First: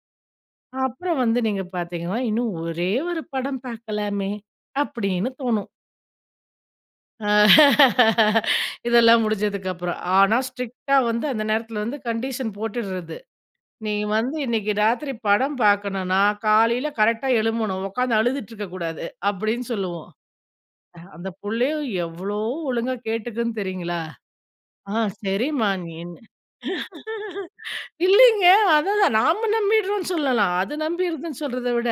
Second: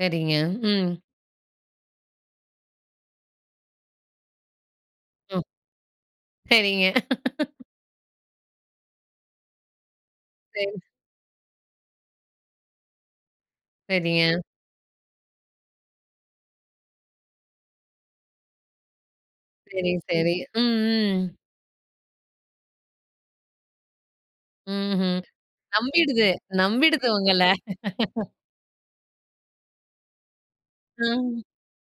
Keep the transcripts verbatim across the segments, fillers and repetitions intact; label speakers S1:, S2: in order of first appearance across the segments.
S1: சரிங்க, ம்.
S2: அப்புறம் வந்து நீங்க பார்த்தீங்கன்னா, இன்னும் ஒரே ஒரு படம் பார்க்கலாமே அப்டின்னு
S1: ம்.
S2: தோணும்.
S1: சரிங்க.
S2: ஆ. இதெல்லாம் முடிஞ்சதுக்கு அப்புறம். ஆனா
S1: சரி.
S2: ஸ்ட்ரிக்ட்டா வந்து அந்த நேரத்துல வந்து கண்டிஷன் போட்டுர்றது. நீ வந்து
S1: சரிங்க.
S2: இன்னைக்கி ராத்திரி படம் பார்க்கணுன்னா, காலைல கரெக்ட்டா எழும்பணும். உட்கார்ந்து அழுதுட்டு இருக்க கூடாது, அப்டின்னு
S1: சரி,
S2: சொல்லுவோம்.
S1: சரி, ம், ம்.
S2: அந்த புள்ளையும் எவ்ளோ ஒழுங்கா கேட்டுக்குன் தெரியுங்களா? ஆ
S1: ம்ஹ்ம்.
S2: சரிம்மா நீ
S1: நம்பிடுது நம்பிடுது உங்கள.
S2: இல்லைங்க அததான் தான் நாம நம்பிட்றோம்னு சொல்லலாம். அது நம்பிர்துன்னு
S1: அ.
S2: சொல்றத விட.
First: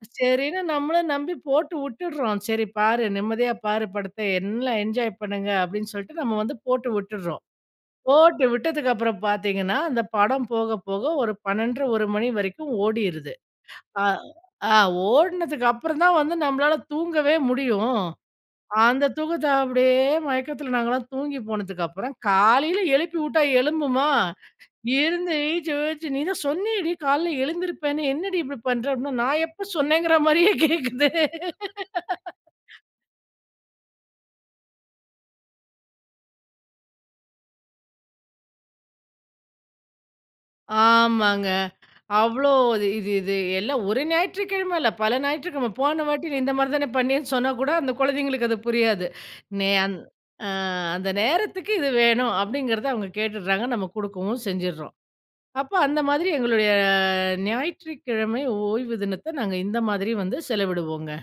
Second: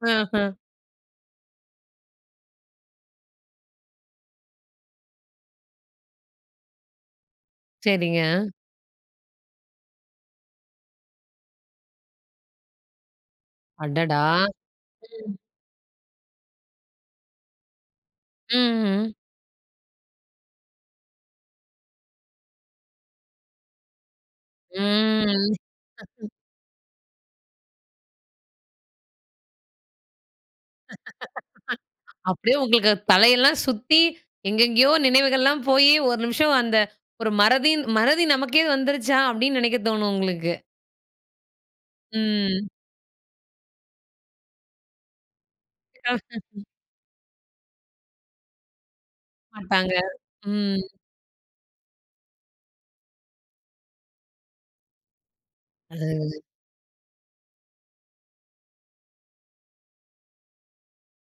S1: ஆஹ.
S2: சரின்னு நம்மளும் நம்பி போட்டு விட்டுர்றோம். சரி பாரு நிம்மதியா பாரு படத்த. என்லாம் என்ஜாய் பண்ணுங்க அப்டின்னு சொல்லிட்டு நம்ம வந்து போட்டு விட்டுர்றோம்.
S1: சரிங்க.
S2: போட்டு விட்டதுக்கப்புறம் பார்த்தீங்கன்னா, அந்த படம் போக போக ஒரு பண்ணெண்டரை ஒரு மணி வரைக்கும் ஓடிருது. அ
S1: அடடா!
S2: ஆ
S1: ம்.
S2: ஓடுனதுக்கு அப்புறம் தான் வந்து நம்மளால தூங்கவே முடியும். அந்த
S1: ம்ஹ்ம்.
S2: தூக்கத்த அப்டியே மயக்கத்துல நாங்கல்லாம் தூங்கி போனதுக்கப்புறம், காலையில எழுப்பி விட்டா எழும்புமா, இருந்து
S1: ம்.
S2: எழுந்துர்துச்சு எழுந்துர்ச்சு "நீ தான் சொன்னியேடி காலையில் எழுந்திருப்பேன்னு என்னடி இப்படி பண்ற?" நான் எப்ப சொன்னேன்கிற மாதிரியே கேட்குது.
S1: அப்டியே உங்களுக்கு தலைல்லாம் சுத்தி, எங்கேங்கேயோ நினைவுகள் எல்லாம் போயி, ஒரு நிமிஷம் அந்த ஒரு மறதின் மறதி நமக்கே வந்துருச்சா? அப்டின்னு நெனைக்க தோணும் உங்களுக்கு.
S2: ஆமாங்க. அவ்ளோ
S1: ம்.
S2: இது இது இது எல்லாம் ஒரு ஞாயிற்றுக்கிழம இல்ல. பல ஞாயிற்றுக்கிழம. போன வாட்டி நீ இந்த மாதிரி தானே பண்ணியேன்னு சொன்னா கூட, அந்த கொழந்தைங்களுக்கு அது புரியாது. நே
S1: மாட்டாங்க.
S2: அந் ஆ
S1: ம்.
S2: அந்த நேரத்துக்கு இது வேணும். அப்டிங்கிறத அவங்க கேட்டுர்றாங்க நம்ம குடுக்கவும் செஞ்சுர்றோம். அப்ப அந்த மாதிரி
S1: அதாவது
S2: எங்களுடைய ஞாயிற்றுக்கிழமை ஓய்வு தினத்த, நாங்க இந்த மாதிரி வந்து செலவிடுவோங்க.